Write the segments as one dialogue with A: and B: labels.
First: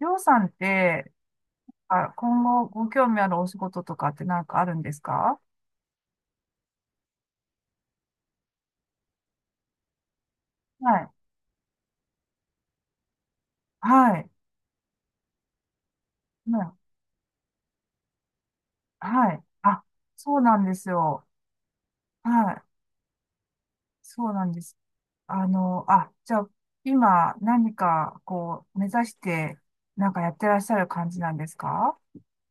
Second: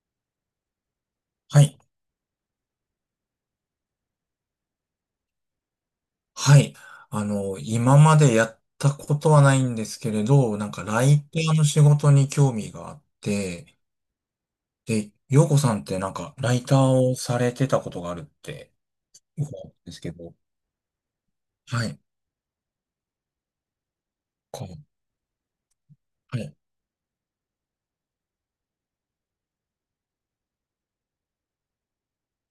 A: りょうさんって、
B: はい。
A: あ、今後ご興味あるお仕事とかってなんかあるんですか？
B: はい。今までやったことはないんですけれど、なんか
A: は
B: ラ
A: い。
B: イターの仕事に興味があって、
A: はい。
B: で、洋子さんってなんかライ
A: ね。
B: ターをされてたことがあるって
A: はい。
B: 伺うん
A: あ、
B: ですけど、
A: そうなんですよ。
B: はい。
A: はい。そうなんで
B: こう、
A: す。あ、じゃ
B: は
A: あ、
B: い。
A: 今何かこう、目指して、なんかやってらっしゃる感じなんですか？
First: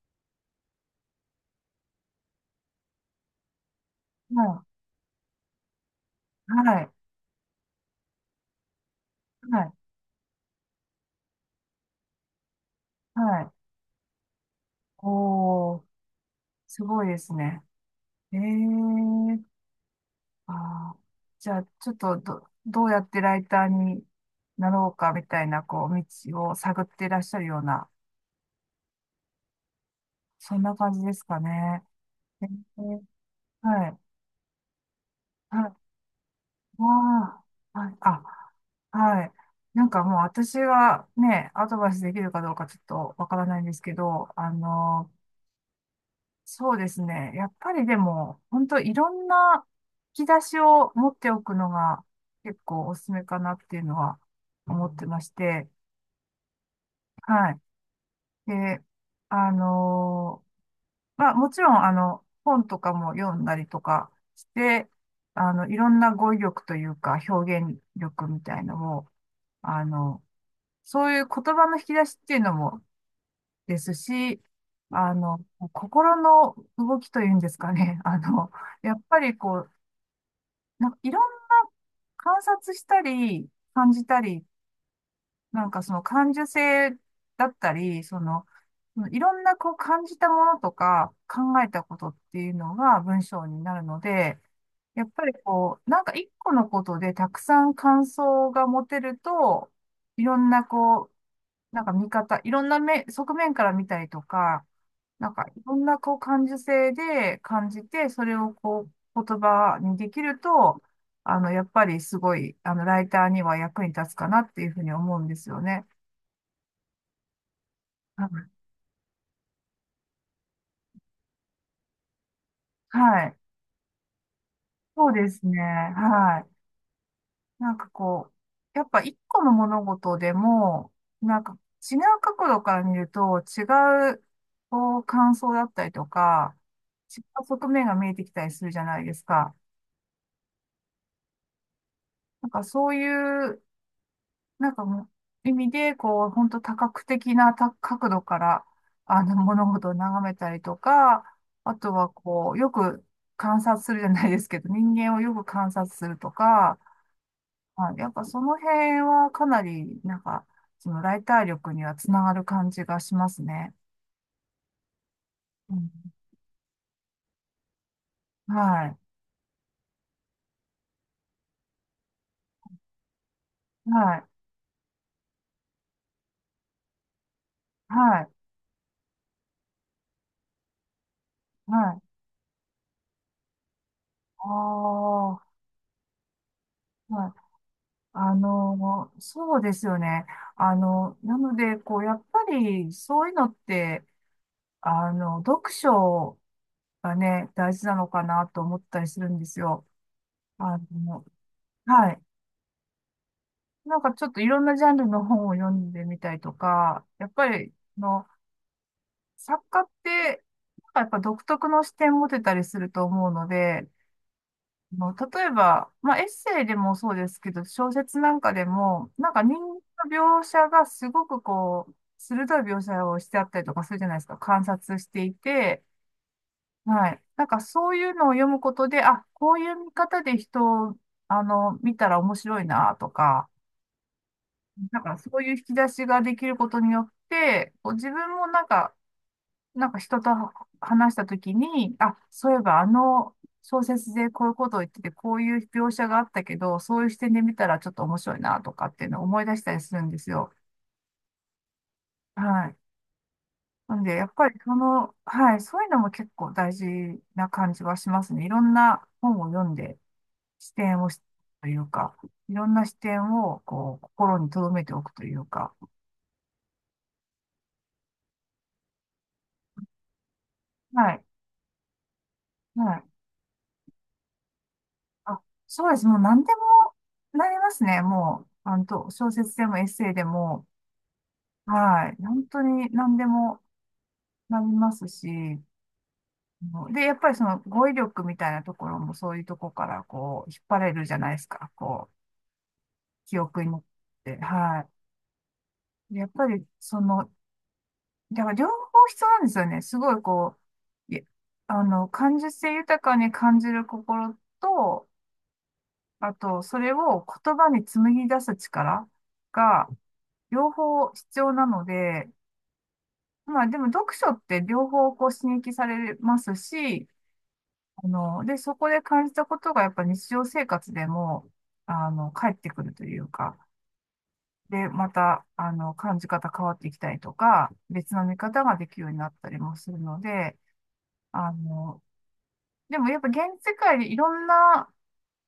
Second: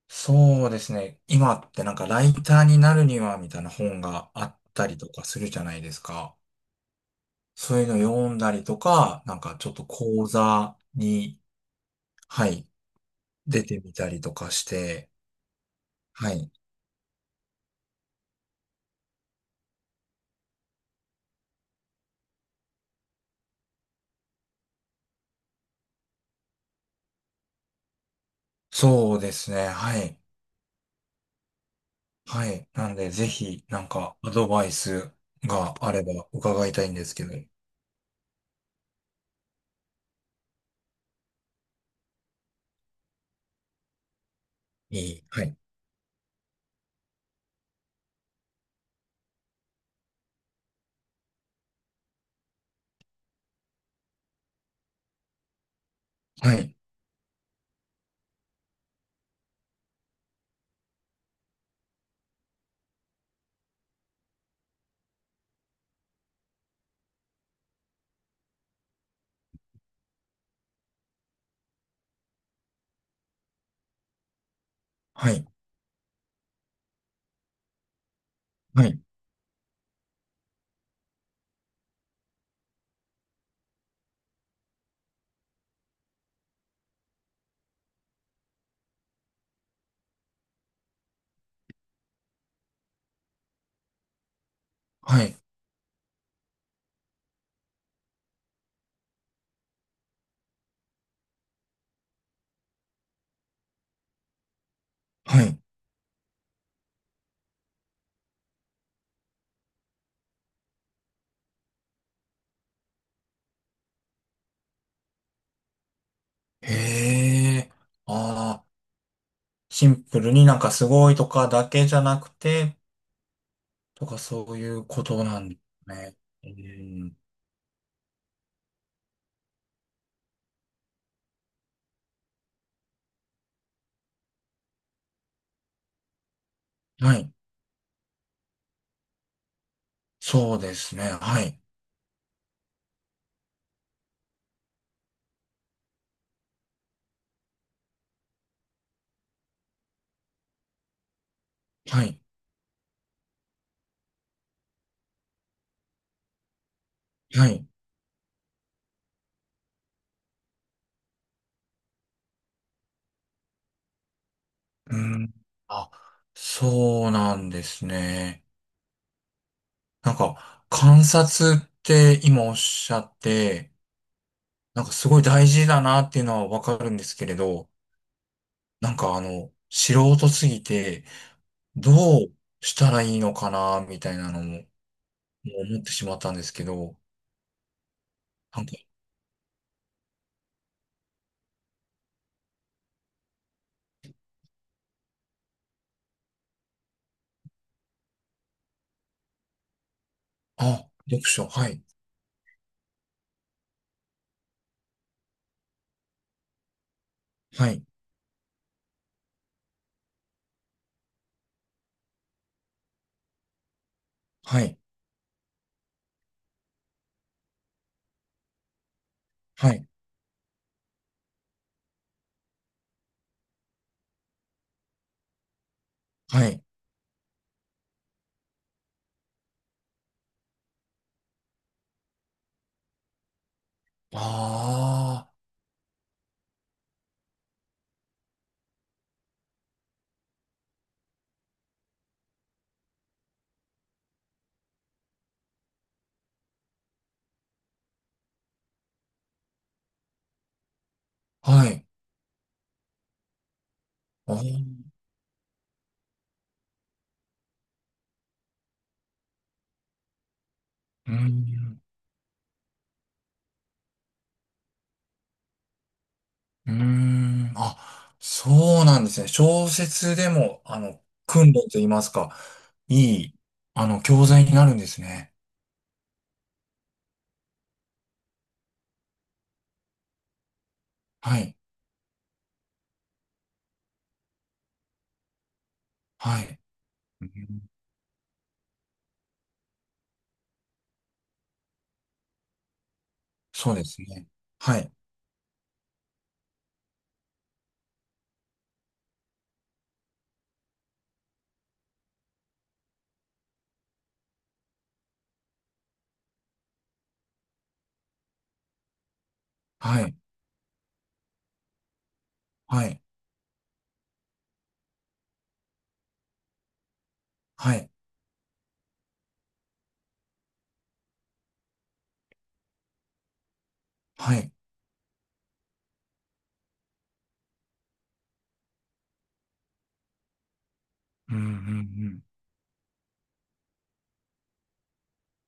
B: そうですね。今ってなんかライターになるにはみたいな本があっ
A: は
B: たりとかするじゃないですか。
A: い。はい。
B: そういうの読んだりとか、なんか
A: は
B: ちょ
A: い。
B: っと講座に、はい、
A: はい。
B: 出てみたりとかして、
A: おー、
B: はい。
A: すごいですね。えー。ああ、じゃあ、ちょっとどうやってライターになろうかみたいな、こう、道を探っていらっしゃるような、
B: そうですね。はい。
A: そんな感じですかね。え
B: はい。なん
A: ー。
B: で、ぜひ、な
A: は
B: ん
A: い。
B: か、アドバイス
A: はい。
B: があれば伺いたいんですけど。
A: わ
B: い
A: あ、はい。あ、はい。なんかもう私がね、アドバイスできるかどうかちょっとわからないんですけど、
B: い。はい。
A: そうですね。やっぱりでも、本当いろんな引き出しを持っておくのが結構おすすめかなっていうのは思ってまして、
B: はい。
A: はい。で、あのーまあ、もちろん、本とかも読んだりとかして、いろんな語彙力というか、表現力みたいのも、あの、そういう言葉の引き出しっていうのもですし、あ
B: は
A: の、
B: い。
A: 心の動きというんですかね。
B: は
A: や
B: い。
A: っぱりこう、なんかいろんな観察したり、感じたり、なんかその感受性だったり、その、いろんなこう感じたものとか考えたことっていうのが文章になるので、やっ
B: は
A: ぱり
B: い。
A: こう、なんか一個のことでたくさん感想が持てると、いろんなこう、なんか見方、いろんな目、側面から見たりとか、なん
B: は
A: か
B: い。
A: いろんなこう感受性で感じて、それをこう言葉にできると、やっぱりすごい、ライターには役に立つかなっていうふうに思うんですよね。
B: へえ。
A: はい。
B: ああ、シンプルになんかすごいとかだけじゃなくて、
A: はい。
B: とかそういうこ
A: そう
B: と
A: で
B: な
A: す
B: んで
A: ね。
B: すね。
A: は
B: う
A: い。
B: ん。
A: なんかこう、やっぱ一個の物事でも、なんか違う角度から見ると違う、こう、感想だったりとか、
B: は
A: 違
B: い。
A: う側面が見えてきたりするじゃないですか。
B: そうですね。はい。
A: なんかそういう、なんかもう意味で、こう、本当多角的な角度から、物事を眺めたりとか、あと
B: は
A: は
B: い。
A: こう、よく観察するじゃないですけど、人間をよく観察するとか、
B: はい。
A: はい、やっぱその辺はかなり、なんか、そのライター力にはつながる感じがしますね。
B: うん。
A: うん。
B: あ、そうなんですね。
A: はい。
B: なんか、観察って今おっしゃって、
A: はい。
B: なんかすごい大事だなっていうのはわかるんですけれど、
A: はい。
B: 素人すぎて、ど
A: はい。
B: うしたらいいのかな、みたいなの
A: あ
B: も、
A: あ、は
B: もう思ってしまったんですけど、
A: い。
B: なんか、
A: そうですよね。なので、こう、やっぱり、そういうのって、読書がね、大事なのかなと思ったりするんですよ。あ
B: あ、
A: の、
B: 読書、はい、
A: はい。なんかちょっといろんなジャンルの本を読んでみたいとか、やっぱ
B: は
A: り、
B: い、
A: の作家って、なんかやっぱ独特の視点持てたりすると思うので、
B: はい、
A: もう例えば、まあ、エッセイでもそうですけど、小説なんかでも、なんか人間
B: はい、
A: の描写がすごくこう、鋭い描写をしてあったりとかするじゃないですか。観察していて、
B: はい、
A: はい。なんかそういうのを読むことで、あ、こういう見方で人を、見たら面白いなとか、
B: あ
A: なんかそういう引き出しができることによって、こう自分もなんか人と話したときに、あ、そういえばあの小説でこういうことを言ってて、こういう描写があったけど、そういう視点で見たらちょっと面白いなとかっていうのを思い出したりするんですよ。
B: あ、はい、
A: はい。なんで、やっ
B: あー
A: ぱりその、はい、そういうのも結構大事な感じはしますね。いろんな本を読んで、視点を
B: う
A: しとい
B: ん
A: うか、いろんな視点をこう心に留めておくというか、
B: うーん。あ、そうなんですね。小説でも、
A: はい。
B: 訓練と言いますか、
A: はい。
B: いい、教材になるんですね。
A: あ、そうです。もう何でもなりますね。もう、と小説でもエッセイでも、
B: はい。
A: はい。本当に何でもなりますし、
B: はい。
A: もうで、やっ
B: う
A: ぱ
B: ん
A: りその語彙力みたいなところもそういうとこからこう、引っ張れるじゃないですか。こう、記憶に
B: そう
A: 乗っ
B: ですね。
A: て、
B: は
A: は
B: い。
A: い。でやっぱりその、だから両方必要なんですよね。すごいこう、いあの、感受性豊かに感じる心と、あと、それを言葉に紡ぎ出す力が、
B: はい。
A: 両方必要なので、
B: はい。
A: まあでも読書って両方こう刺激されますし、
B: はい。
A: で、そこで感じたことがやっぱ日常生活でも、返ってくるというか、
B: はい。
A: で、また、感じ方変わってきたりとか、別の見方ができるようになったりもするので、
B: うん、うん、
A: あの、
B: うん。
A: でもやっぱ現世界でいろんな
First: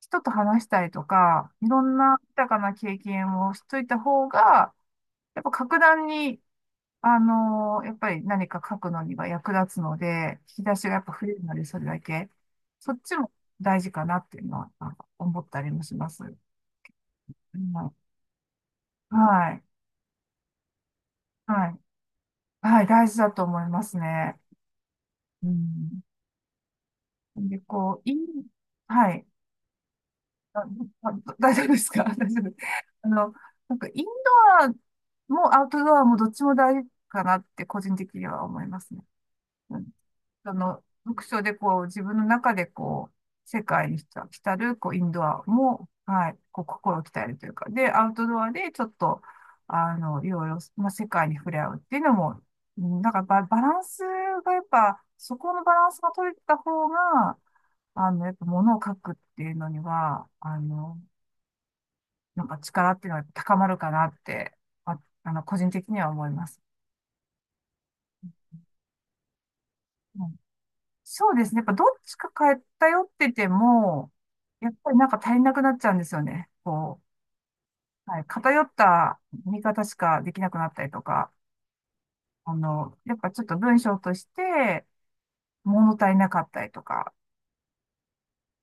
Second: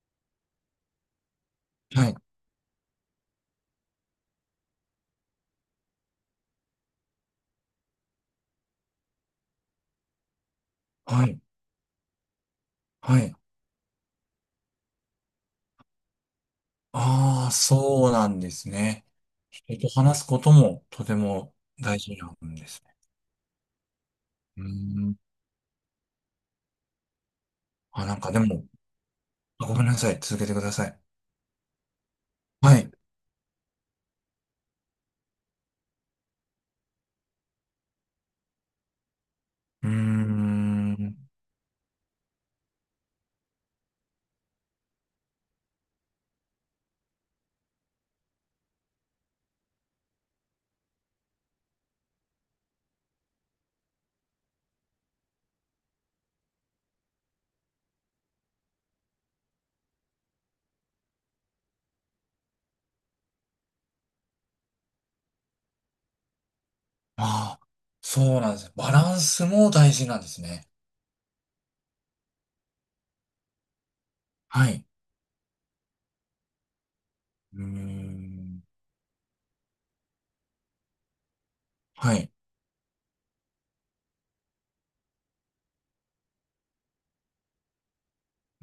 A: 人と話したりとか、いろん
B: はい。
A: な豊かな経験をしといた方が、やっぱ格段にやっぱり何か書くのには役立つので、引き出しがやっぱ
B: は
A: 増え
B: い。
A: るので、それだけ。そっち
B: は
A: も
B: い。
A: 大事かなっていうのは、なんか思ったりもします。う
B: ああ、そ
A: ん。
B: うなんですね。
A: はい。
B: 人と話すこともとても
A: はい。
B: 大事なんで
A: は
B: す
A: い。
B: ね。
A: 大事だと思いますね。
B: うーん。
A: うん。で、こ
B: あ、
A: う、
B: なんかでも、
A: はい。
B: あごめんなさい。続けて
A: あ、
B: ください。
A: 大丈夫ですか？ 大丈夫。
B: はい。う
A: あの、なんかインドアもアウトドアもどっちも大事かなって個人的には思いますね。
B: ーん。
A: 読書でこう、自分の中でこう、世界に浸る、こう、インドアも、はい、こう、心を鍛えるというか、で、アウトドアでちょっと、いろいろ、まあ、世界に触れ合うっていうのも、うん、なんかバランスがやっぱ、そこのバランスが取れた方が、やっぱ物を書くっていうのには、なんか力っていうのは高まるかなって、あ、個人的には思います。
B: ああ、そうなんですね。バランスも大事なん
A: う
B: で
A: ん。
B: すね。
A: そうですね。やっぱどっちか偏ってても、
B: は
A: やっ
B: い。
A: ぱりなんか足りなくなっちゃうんですよね。こ
B: うー
A: う、はい、偏
B: ん。
A: った見方しかできなくなったりとか、
B: はい。
A: やっぱちょっと文章として物足りなかったりとか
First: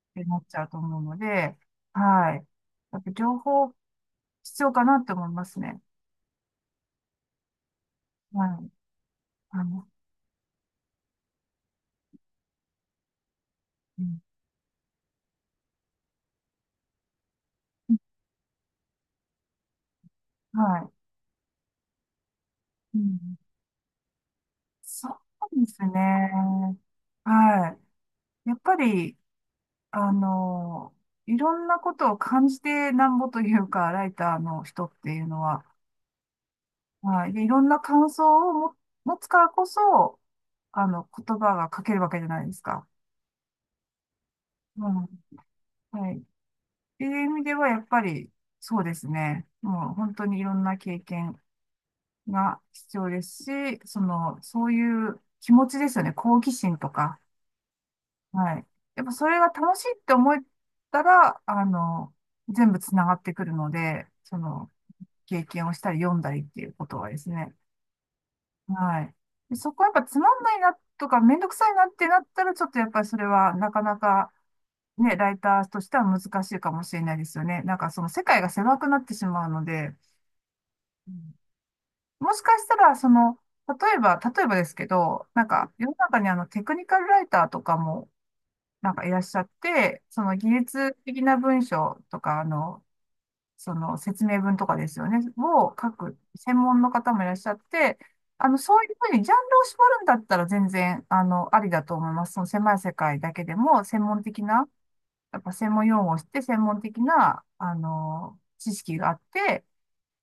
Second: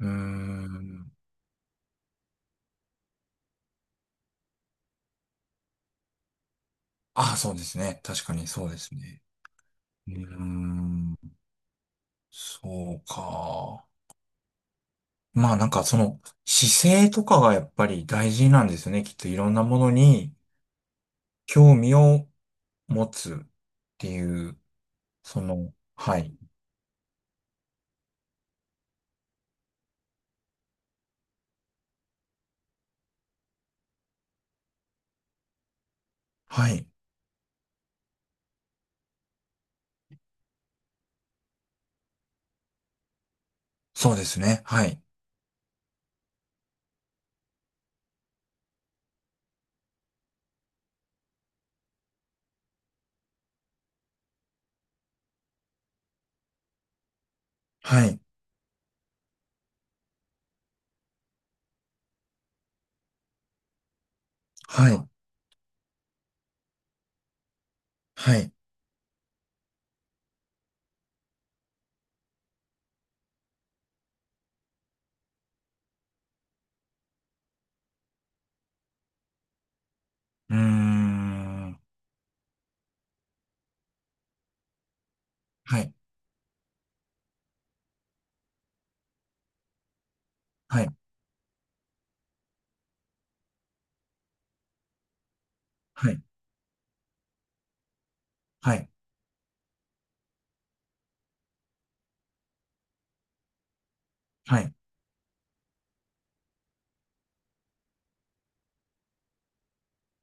B: うー
A: てなっちゃうと思う
B: ん。
A: ので、はい。やっぱ情報必要かなって思いますね。
B: ああ、そうですね。確か
A: は
B: にそ
A: い。
B: うですね。
A: あの、
B: うーん。そうか。
A: うん。
B: まあなんかその姿勢とかがやっぱり大事なんですよね。きっといろんなものに
A: は
B: 興味を
A: い。う
B: 持つ
A: ん、
B: っていう、
A: そ
B: そ
A: うで
B: の、
A: す
B: は
A: ね。
B: い。
A: はい。やっぱり、あの、いろんなことを感じてなんぼというか、ライターの人っていうのは、
B: はい。
A: はい。で、いろんな感想をも持つからこそ、言葉が書けるわけじゃないですか。
B: そうですね。は
A: う
B: い。
A: ん。はい。っていう意味では、やっぱり、そうですね。もう本当にいろんな経験が必要ですし、その、そういう気持ちですよね。好奇心とか。
B: はい。
A: はい。やっぱそれが楽しいって思えたら、全部つながってくるので、その、
B: はい。
A: 経験をしたり読んだりっていうことはですね。
B: はい。
A: はい。でそこはやっぱつまんないなとかめんどくさいなってなったら、ちょっとやっぱりそれはなかなかね、ライターとしては難しいかもしれないですよね。なんかその世界が狭くなってしまうので、
B: うー
A: うん、
B: ん。
A: もしかしたらその、例えばですけど、なんか
B: は
A: 世
B: い。
A: の中にテクニカルライターとかもなんかいらっしゃって、その技
B: はい。
A: 術的な文章とか、その説明文とかですよね、を書
B: は
A: く
B: い
A: 専門の方もいらっしゃって、
B: は
A: そうい
B: い。
A: うふうにジャンルを絞るんだったら全然、ありだと思います。その狭い世界だけでも、専門的
B: は
A: な、
B: い。
A: やっぱ専門用語を知って、専門的な、知識があって、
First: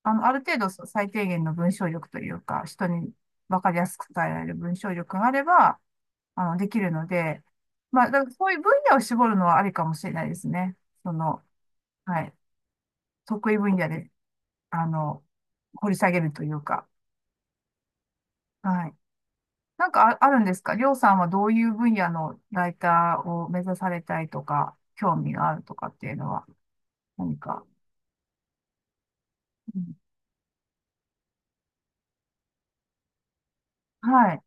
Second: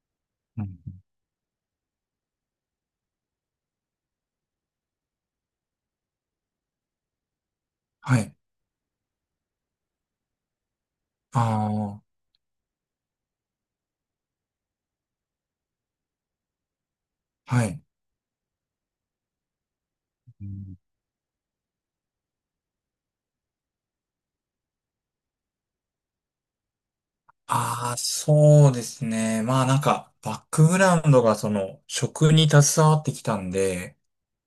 A: ある程
B: う
A: 度そう
B: ん。
A: 最低限の文章力というか、人に分かりやすく伝えられる文章力があれば、できるので、まあ、
B: は
A: だから
B: い。
A: そういう分野を絞るのはありかもしれないですね。その、
B: あ
A: はい。得意分野であの、掘り下げるというか。
B: あ、はい。
A: はい。ある
B: う
A: んですか、
B: ん
A: りょうさんはどういう分野のライターを目指されたいとか、興味があるとかっていうのは何か。
B: ああ、そうですね。まあ
A: う
B: なん
A: ん、
B: か、バックグラウンドがその、食に携わってきたんで、
A: はい。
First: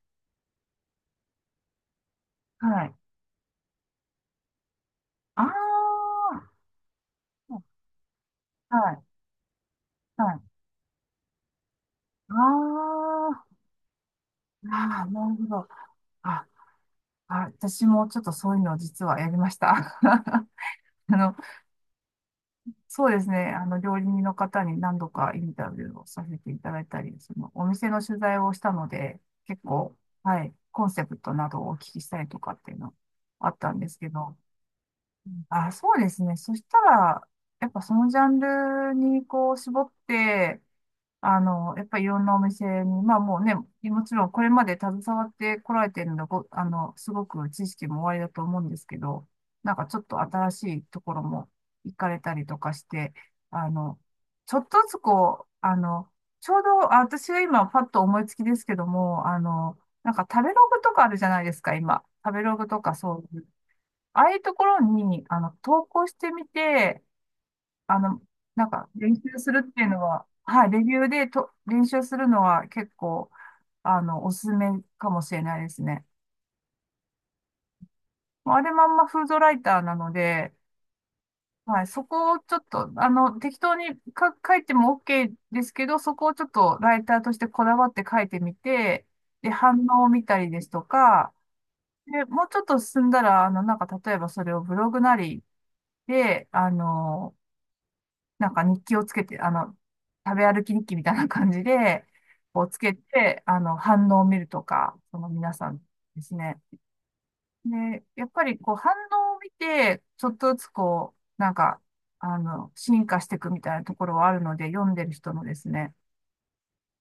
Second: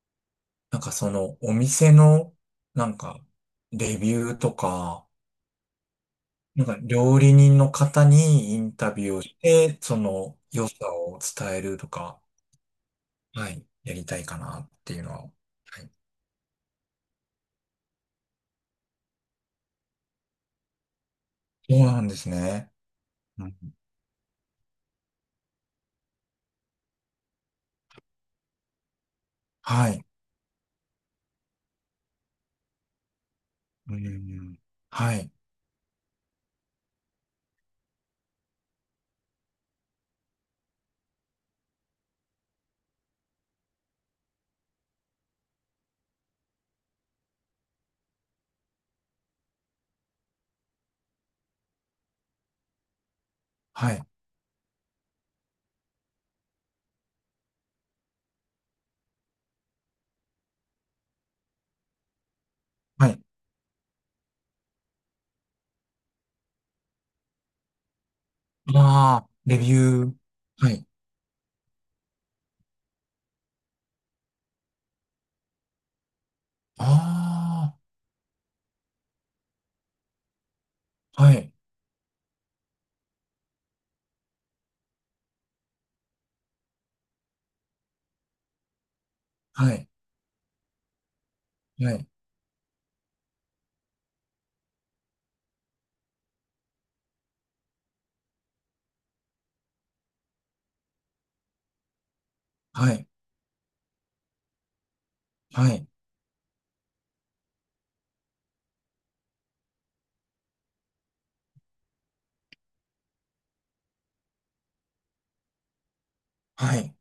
B: なんかその、お店の、
A: は
B: な
A: い。
B: んか、レビューとか、
A: ああ。
B: なんか料理人の方にインタ
A: はい。
B: ビューをして、そ
A: は
B: の、
A: い。
B: 良さを伝えるとか、
A: あ
B: は
A: あ。
B: い、やりたいかなっ
A: あ
B: ていう
A: あ、
B: のは。
A: な
B: は
A: るほど。
B: い。
A: あ、私もちょっとそういうのを実はやりました。あの、
B: そうなんですね。
A: そうですね。
B: うん
A: あの、料理人の方に何度かインタビューをさせていただいたり、その、お店の取材をしたので、結
B: は
A: 構、
B: い。
A: はい、コンセプトなどをお聞きしたりとかっていうのあったんで
B: う
A: すけど、
B: んはい。
A: あ、そうですね。そしたら、やっぱそのジャンルにこう絞って、あの、やっぱりいろんなお店に、まあもうね、もちろんこれまで携わってこられてるので、ご、あの、すごく知識もおありだと思うんですけど、なんかちょっと新しいところも行かれたりとかして、あ
B: は
A: の、
B: い。
A: ちょっとずつこう、ちょうど、あ、私が今パッと思いつきですけども、なんか食べログとかあるじゃないですか、今。食べログとか
B: はい。
A: そういう。ああいうところに、投稿してみて、あの、なんか練
B: まあ、
A: 習す
B: レ
A: る
B: ビ
A: っていうの
B: ュー。
A: は、はい、
B: は
A: レ
B: い。
A: ビューでと練習するのは結構、おすすめかもしれないですね。
B: あ
A: もうあれまんまフードライターなので、
B: あ、はい、
A: はい、そこをちょっと、適当にか書いても OK ですけど、そこをちょっとライターとしてこだわって書いてみて、で、
B: は
A: 反
B: い、
A: 応を見たりですとか、
B: はい、
A: で、もうちょっと進んだら、なんか例えばそれをブログなりで、なんか日記をつけて、食べ歩き日記みたいな感じで、こうつ
B: は
A: け
B: い、
A: て、反応を見るとか、その皆
B: は
A: さん
B: い、
A: ですね。で、やっぱりこう反応を見て、ちょっとずつこう、なんか、進化していくみたいなところはあるので、読んでる人のですね。
B: はい。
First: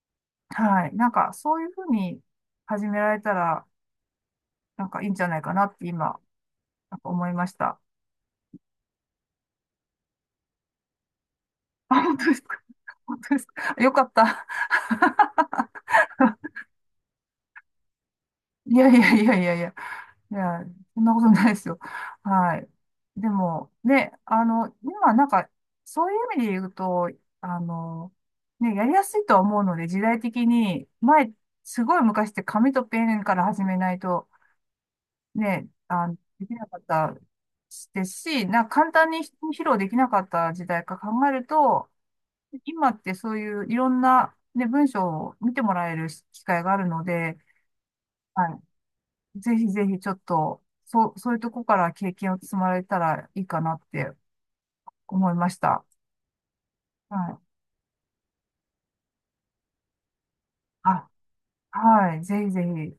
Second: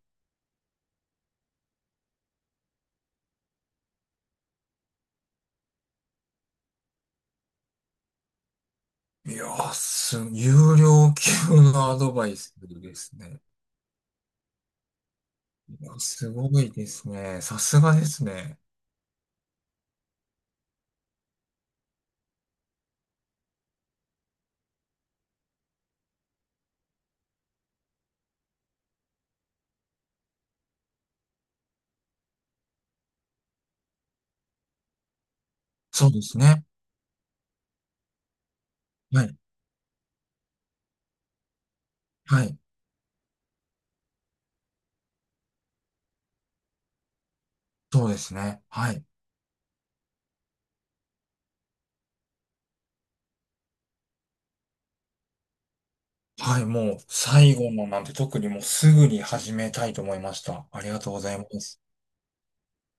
A: はい。なんか、そういうふうに始められたら、なんかいいんじゃないかなって今、なんか思いました。
B: いやー、す、有料級のア
A: あ、
B: ド
A: 本当
B: バ
A: で
B: イ
A: す
B: ス
A: か。
B: で す
A: 本当で
B: ね。
A: すか。よかった。
B: いやすごいですね。さすがですね。
A: いやいやいやいやいや。いや、そんなことないですよ。はい。でも、ね、今なんか、そういう意味で言うと、あの、ね、やりやすいとは思うので、時代的に、前、すごい昔って紙とペンから始めないと、ね、
B: そうです
A: でき
B: ね。
A: なかったですし、なんか簡単に
B: はい、
A: 披露できなかった時代か考えると、
B: はい、
A: 今ってそういういろんな、ね、文章を見てもらえる機会があるので、
B: そうです
A: は
B: ね。はい、
A: い、ぜひぜひちょっと、そう、そういうとこから経験を積まれたらいいかなって思いました。
B: はい、もう、
A: はい。
B: 最後のなんて特にもうすぐに始めたいと思いました。ありが
A: あ、
B: とうございます。
A: はい。ぜひぜひ。